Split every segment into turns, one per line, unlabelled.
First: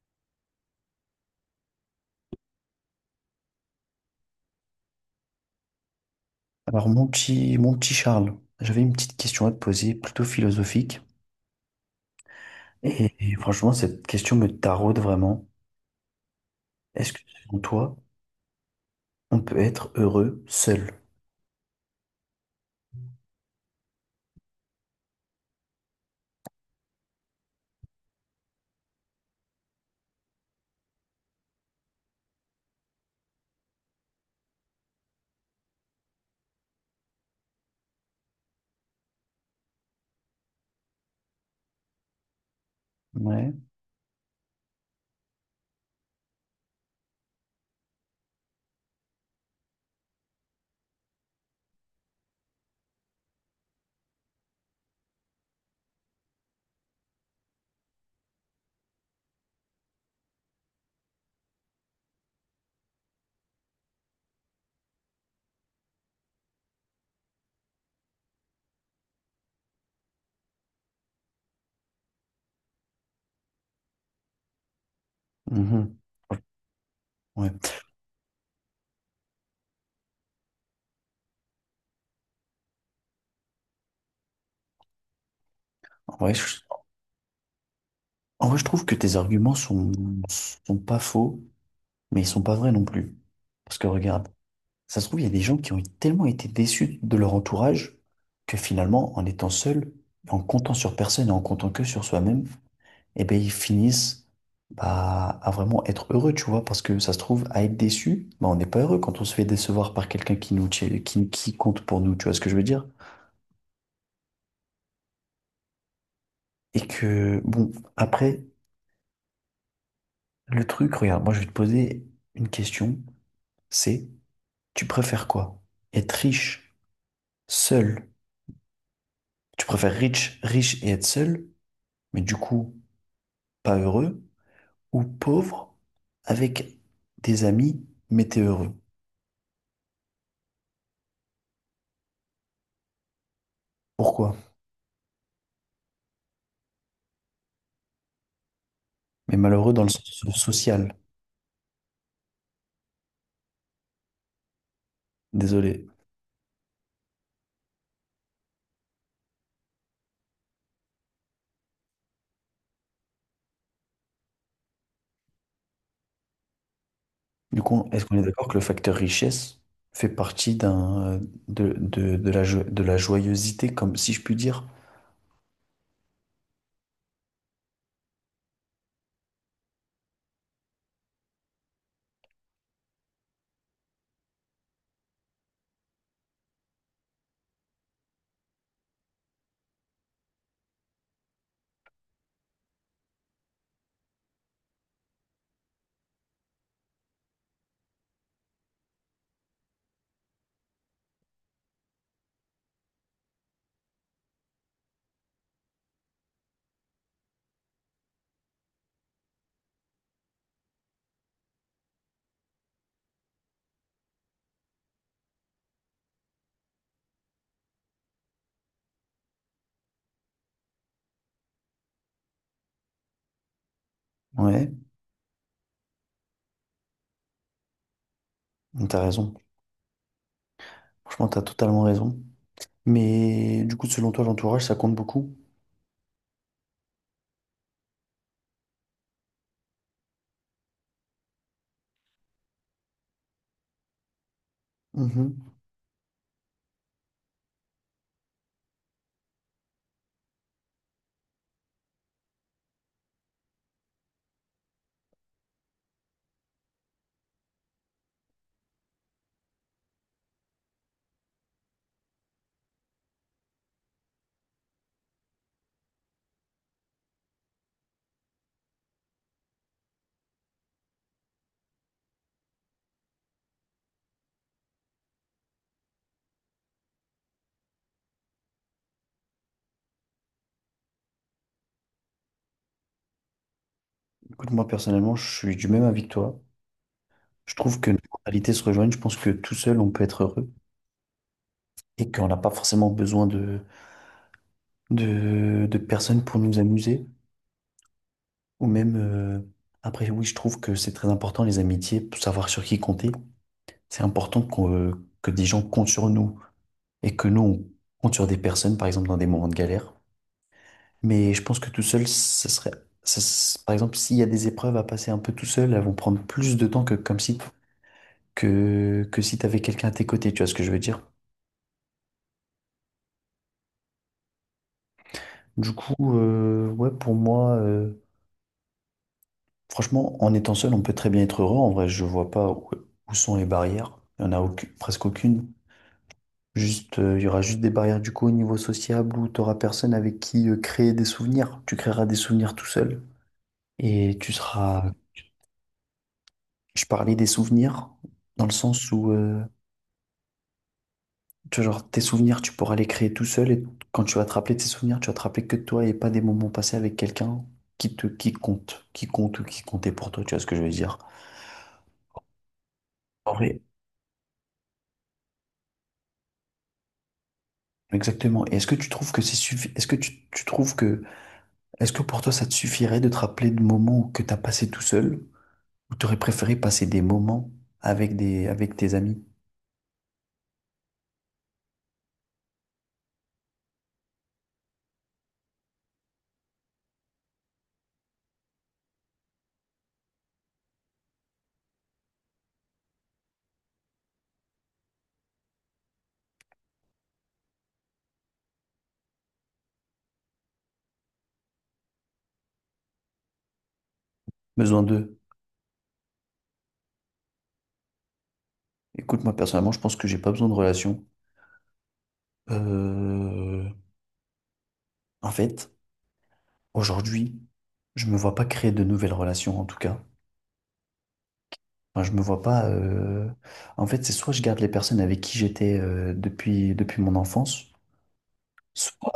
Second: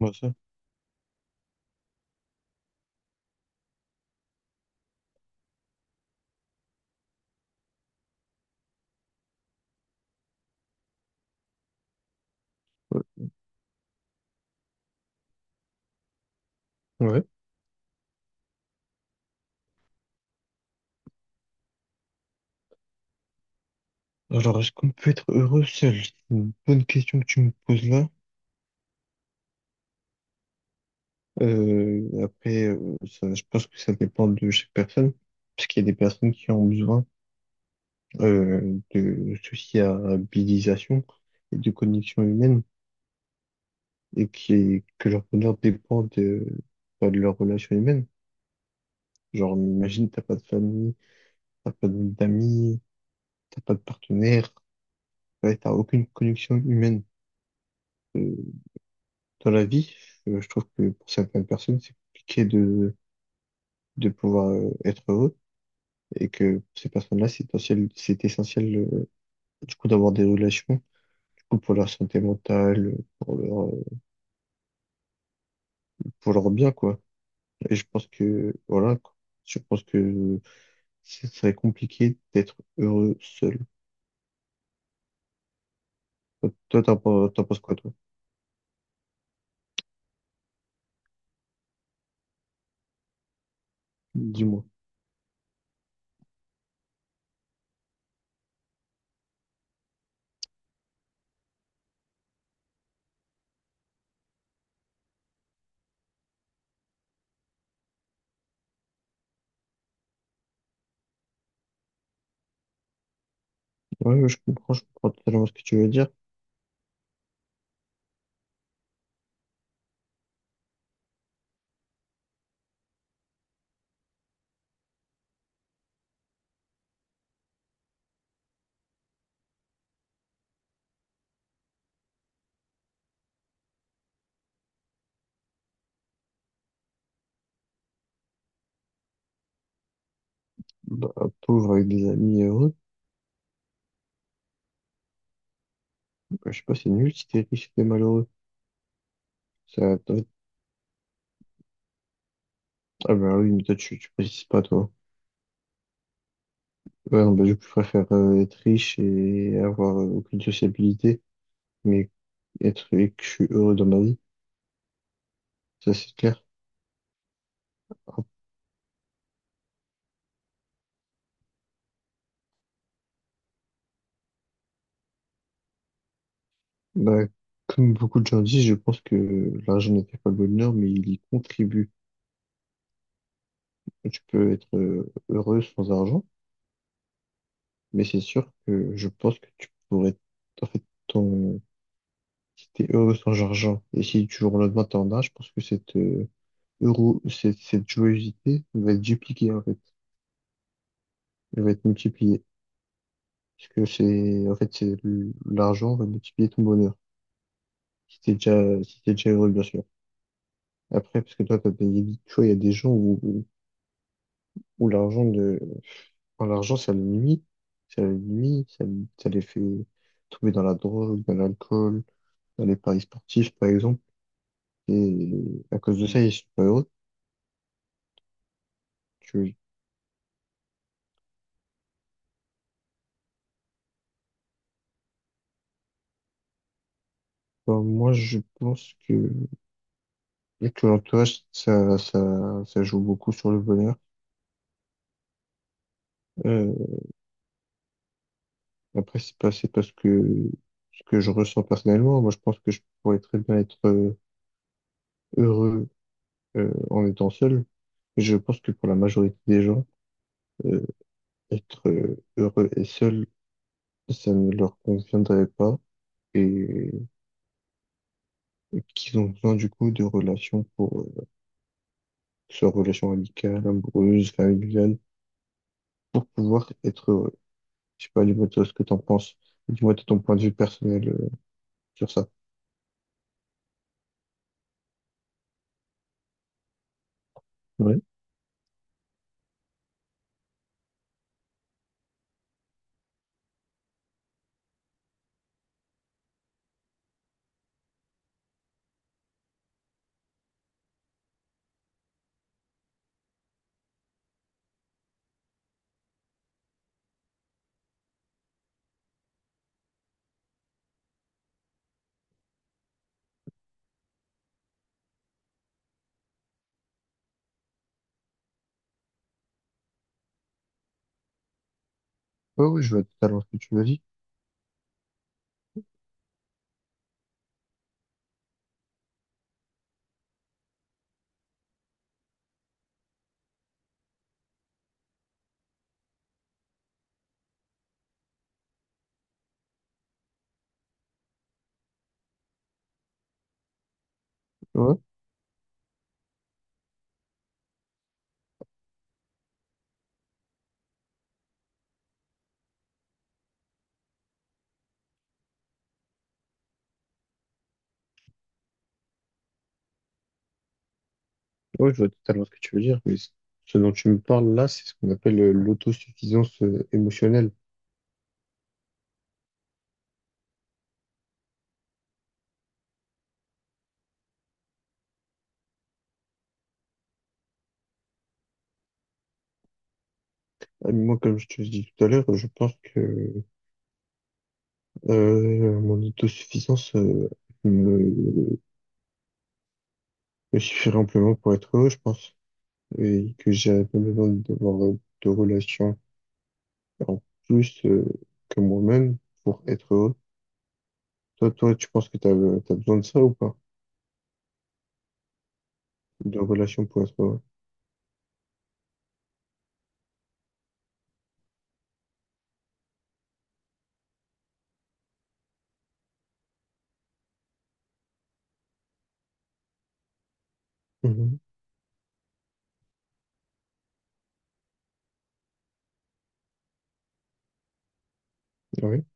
Moi ça.
Alors, mon petit Charles, j'avais une petite question à te poser, plutôt philosophique. Et franchement, cette question me taraude vraiment. Est-ce que,
Ouais.
selon toi, on peut être heureux seul?
Alors, est-ce qu'on peut être heureux seul? C'est une bonne question que tu me poses là. Après, ça, je pense que ça dépend de chaque personne, parce qu'il y a des personnes qui ont besoin de sociabilisation et de connexion humaine,
Ouais.
et qui, que leur bonheur dépend de, bah, de leur relation humaine. Genre, imagine, t'as pas de famille, t'as pas d'amis, t'as pas de partenaire, ouais, t'as aucune connexion humaine. Euh, dans la vie, je trouve que pour certaines personnes, c'est compliqué de pouvoir être heureux et que pour ces personnes-là, c'est essentiel du coup d'avoir des relations, du coup pour leur santé mentale,
Mhm.
pour leur bien quoi.
Ouais.
Et je pense que voilà, quoi. Je pense que ce serait compliqué d'être heureux seul.
En vrai, je,
Toi, t'en penses quoi, toi?
En vrai, je trouve que tes arguments sont, sont pas faux, mais ils sont pas vrais non plus. Parce que regarde,
Dis-moi.
ça se trouve, il y a des gens qui ont tellement été déçus de leur entourage que finalement, en étant seul, en comptant sur personne et en comptant que sur soi-même, eh ben, ils finissent bah, à vraiment être heureux, tu vois, parce que ça se trouve, à être déçu, bah, on n'est pas heureux quand on se fait décevoir par quelqu'un qui nous, qui compte pour nous, tu vois ce que je veux dire?
Ouais, ouais, je comprends totalement ce que tu veux dire.
Et que, bon, après, le truc, regarde, moi je vais te poser une question, c'est, tu préfères quoi? Être riche, seul? Tu préfères riche, riche et être seul, mais du coup, pas heureux, ou pauvre, avec des amis, mais t'es heureux?
Bah, pauvre avec des amis heureux,
Pourquoi?
bah, je sais pas, c'est nul si t'es riche et t'es malheureux.
Mais malheureux dans le
Ça,
sens social,
ah ben oui, mais tu précises pas toi.
désolé.
Ouais, bah, je préfère être riche et avoir aucune sociabilité, mais être et que je suis heureux dans ma vie, ça c'est clair.
Du coup, est-ce qu'on est
Ah,
d'accord que le facteur richesse fait partie d'un, de la, jo- de la joyeuseté, comme si je puis dire?
bah, comme beaucoup de gens disent, je pense que l'argent ne fait pas le bonheur, mais il y contribue. Tu peux être heureux sans argent, mais c'est sûr que je pense que tu pourrais, en fait, ton, si t'es heureux sans argent, et si tu jour au lendemain t'en as, je pense que cette, euro, cette joyeuseté va être dupliquée en fait, elle va être multipliée. Parce que c'est, en fait, c'est l'argent va multiplier ton bonheur. Si t'es déjà heureux, bien sûr. Après, parce que toi, t'as payé vite. Tu vois, il y a des gens où l'argent de, enfin, l'argent, ça le nuit. Ça le nuit, ça, ça les fait tomber dans la drogue, dans l'alcool, dans les paris sportifs, par exemple.
Ouais,
Et à cause de ça, ils sont pas heureux.
t'as raison.
Tu-
Franchement, t'as totalement raison. Mais du coup, selon toi, l'entourage, ça compte beaucoup?
enfin, moi, je pense que l'entourage, ça joue beaucoup sur le bonheur.
Mhm.
Euh, Après, c'est pas ce que, ce que je ressens personnellement. Moi, je pense que je pourrais très bien être heureux en étant seul. Et je pense que pour la majorité des gens, euh, être heureux et seul, ça ne leur conviendrait pas et, et qu'ils ont besoin du coup de relations pour, que ce soit relations amicales, amoureuses, familiales, pour pouvoir être heureux. Je sais pas, dis-moi toi ce que t'en penses. Dis-moi toi ton point de vue personnel sur ça.
Écoute, moi, personnellement, je suis du même avis que toi. Je trouve que nos
Ouais.
mentalités se rejoignent. Je pense que tout seul, on peut être heureux et qu'on n'a pas forcément besoin de, de personnes pour nous amuser. Ou même, après, oui, je trouve que c'est très important, les amitiés, pour savoir sur qui compter. C'est important qu'on- que des gens comptent sur nous et que nous, on compte sur des personnes, par exemple, dans des moments de galère. Mais je pense que tout seul, ça serait, ça s- par exemple, s'il y a des épreuves à passer un peu tout seul, elles vont prendre plus de temps que comme si, que si t'avais quelqu'un à tes côtés, tu vois ce que je veux dire?
Ouais, ouais, je vois totalement ce que tu m'as dit.
Du coup, ouais, pour moi, franchement, en étant seul, on peut très bien être heureux. En vrai, je vois pas où, où sont les barrières. Il y en a aucune- presque aucune. Juste, il y aura juste des barrières du coup au niveau sociable où tu personne avec qui créer des souvenirs. Tu créeras des souvenirs tout seul. Et tu seras... Je parlais des souvenirs dans le sens où, tu vois, genre, tes souvenirs, tu pourras les créer tout seul. Et quand tu vas te rappeler de tes souvenirs, tu vas te rappeler que de toi et pas des moments passés avec quelqu'un qui te, qui compte ou qui comptait pour toi. Tu vois ce que je veux dire?
Oui, je vois totalement ce que tu veux dire, mais
En vrai,
ce dont tu me parles là, c'est ce qu'on appelle l'autosuffisance émotionnelle.
exactement. Et est-ce que tu trouves que c'est suffi- Est-ce que tu trouves que... Est-ce que pour toi, ça te suffirait de te rappeler de moments que tu as passé tout seul? Ou t'aurais préféré passer des moments avec des, avec tes amis?
Moi, comme je te l'ai dit tout à l'heure, je pense que mon autosuffisance me, me suffirait amplement pour être heureux, je pense, et que j'avais pas besoin d'avoir de relations en plus que moi-même pour être heureux. Toi, tu penses que tu as, besoin de ça ou pas?
Besoin d'eux.
De relations pour être heureux?
Écoute, moi personnellement, je pense que j'ai pas besoin de relations. Euh, en fait, aujourd'hui, je me vois pas créer de nouvelles relations, en tout cas.
Mhm.
Enfin, je me vois pas. En fait, c'est soit je garde les personnes avec qui j'étais depuis, depuis mon enfance,
Ouais.
soit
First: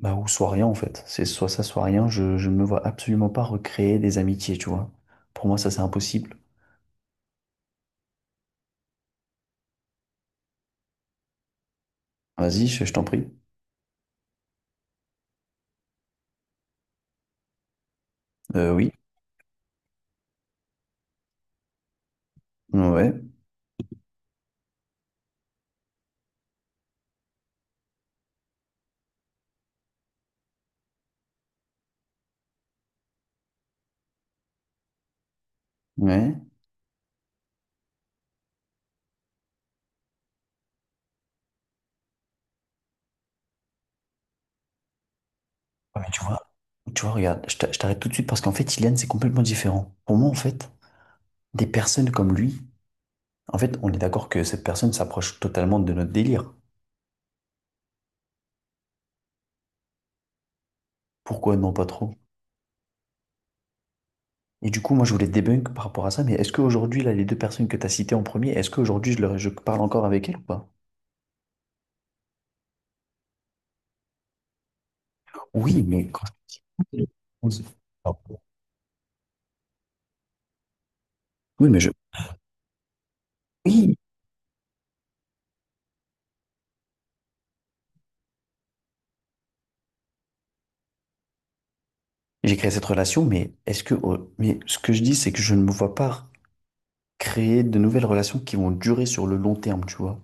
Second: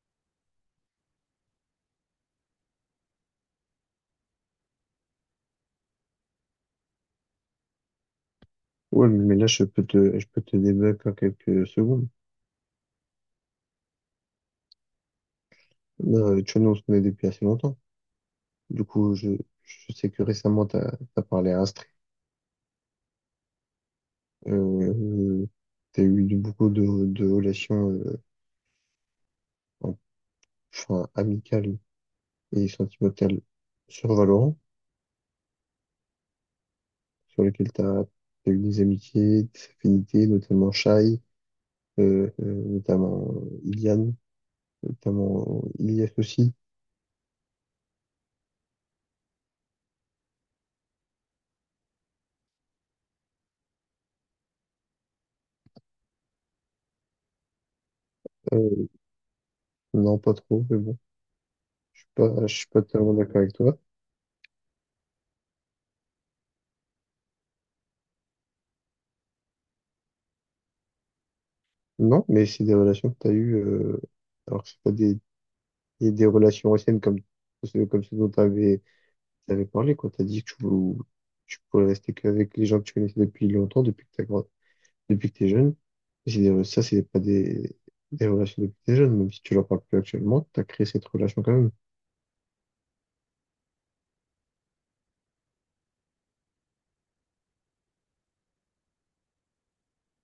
bah, ou soit rien en fait. C'est soit ça, soit rien. Je me vois absolument pas recréer des amitiés, tu vois. Pour moi, ça c'est impossible.
Ouais, mais là, je peux te débattre en quelques secondes.
Vas-y, je t'en prie.
Non, le Chono, on se connaît depuis assez longtemps. Du
Oui.
coup, je, je sais que récemment, tu as, parlé à Astrée.
Ouais.
Euh, tu as eu beaucoup de relations en- enfin, amicales et sentimentales sur Valorant,
Ouais.
sur lesquelles tu as, eu des amitiés, des affinités, notamment Shai, notamment Iliane, notamment
Ah, mais
Ilias aussi.
tu vois, regarde, je t'a- je t'arrête tout de suite parce qu'en fait, Ilian, c'est complètement différent. Pour moi, en fait, des personnes comme lui, en fait, on est d'accord que cette personne s'approche totalement de notre délire.
Euh, non, pas trop, mais bon,
Pourquoi non, pas trop?
je suis pas tellement d'accord avec toi.
Et du coup, moi, je voulais te débunk par rapport à ça, mais est-ce qu'aujourd'hui, là, les deux personnes que tu as citées en premier, est-ce qu'aujourd'hui, leur- je parle encore avec elles ou pas?
Non, mais c'est des relations que tu as eues, alors que c'est pas des
Oui, mais
et des
quand
relations anciennes
je-
comme,
on se-
comme ce dont tu avais, parlé, quoi. Tu as dit que tu
Oui, mais
pourrais
je...
rester qu'avec les gens que tu connaissais depuis longtemps,
Oui,
depuis que t'es jeune. Et c'est ça, c'est pas des, des relations depuis que t'es jeune, même si tu leur parles plus actuellement, tu as créé cette relation quand même.
j'ai créé cette relation, mais est-ce que... oh, mais ce que je dis, c'est que je ne me vois pas créer de nouvelles relations qui vont durer sur le long terme, tu vois.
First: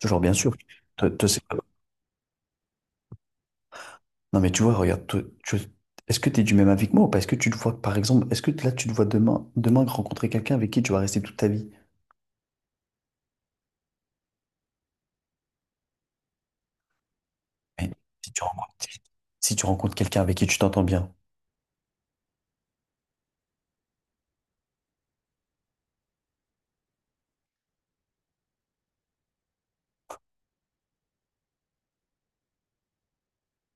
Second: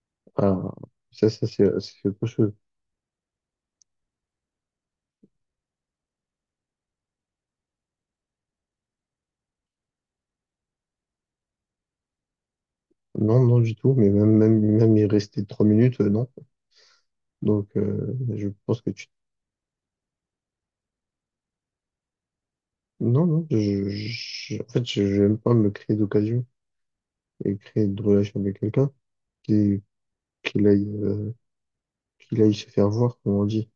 Genre, bien sûr,
Ah,
toi,
ça,
c'est pas-
c'est autre chose.
Non, mais tu vois, regarde, toi, tu- est-ce que tu es du même avis que moi ou pas? Est-ce que tu te vois, par exemple, est-ce que là, tu te vois demain, demain rencontrer quelqu'un avec qui tu vas rester toute ta vie?
Non, non, du tout, mais même y rester 3 minutes, non. Donc,
Mais si tu
je
rencontres,
pense que
si
tu.
si tu rencontres quelqu'un avec qui tu t'entends bien,
Non, non, en fait, je n'aime pas me créer d'occasion et créer de relation avec quelqu'un qui, qu'il aille qu'il aille se faire voir, comme on dit.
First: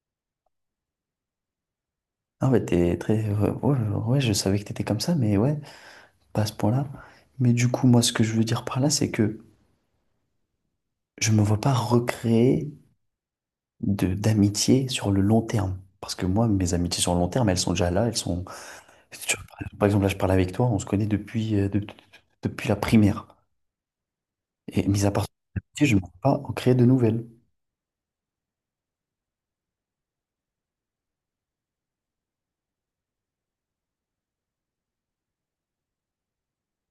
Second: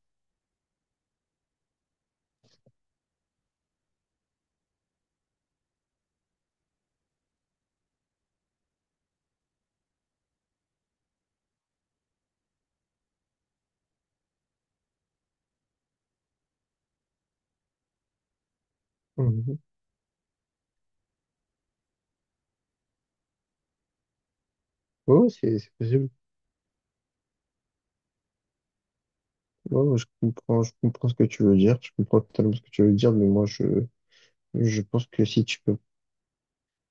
ah ouais, t'es très. Ouais, ouais, ouais, je savais que t'étais comme ça, mais ouais, pas à ce point-là. Mais du coup, moi, ce que je veux dire par là, c'est que je me vois pas recréer de d'amitié sur le long terme. Parce que moi, mes amitiés sur le long terme, elles sont déjà là, elles sont. Tu vois,
Mhm.
par exemple, là, je parle avec toi, on se connaît depuis, depuis la primaire. Et mis à
Ouais,
part
ouais, c'est
ça, je ne peux
possible.
pas en créer de nouvelles.
Ouais, ouais, je comprends ce que tu veux dire. Je comprends totalement ce que tu veux dire, mais je pense que si tu peux,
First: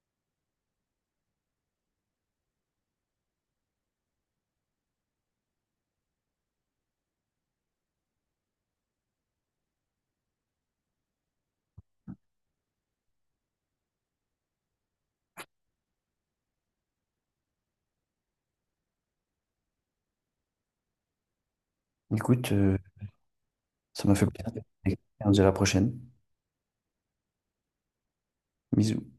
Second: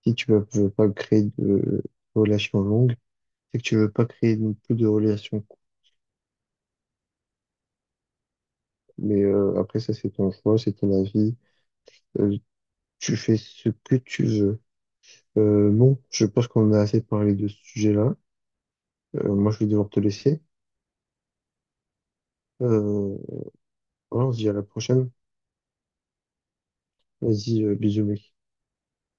si tu veux pas créer de relations longues, c'est que tu veux pas créer non plus de relations courtes. Mais après, ça, c'est ton choix, c'est ton avis. Euh, Tu fais ce que tu veux. Bon, je pense qu'on a assez parlé de ce sujet-là. Moi, je vais devoir te laisser.
Écoute,
Euh,
ça m'a fait
voilà, on se dit à
plaisir.
la prochaine.
On se dit à la prochaine.
Vas-y, bisous, mec.
Bisous.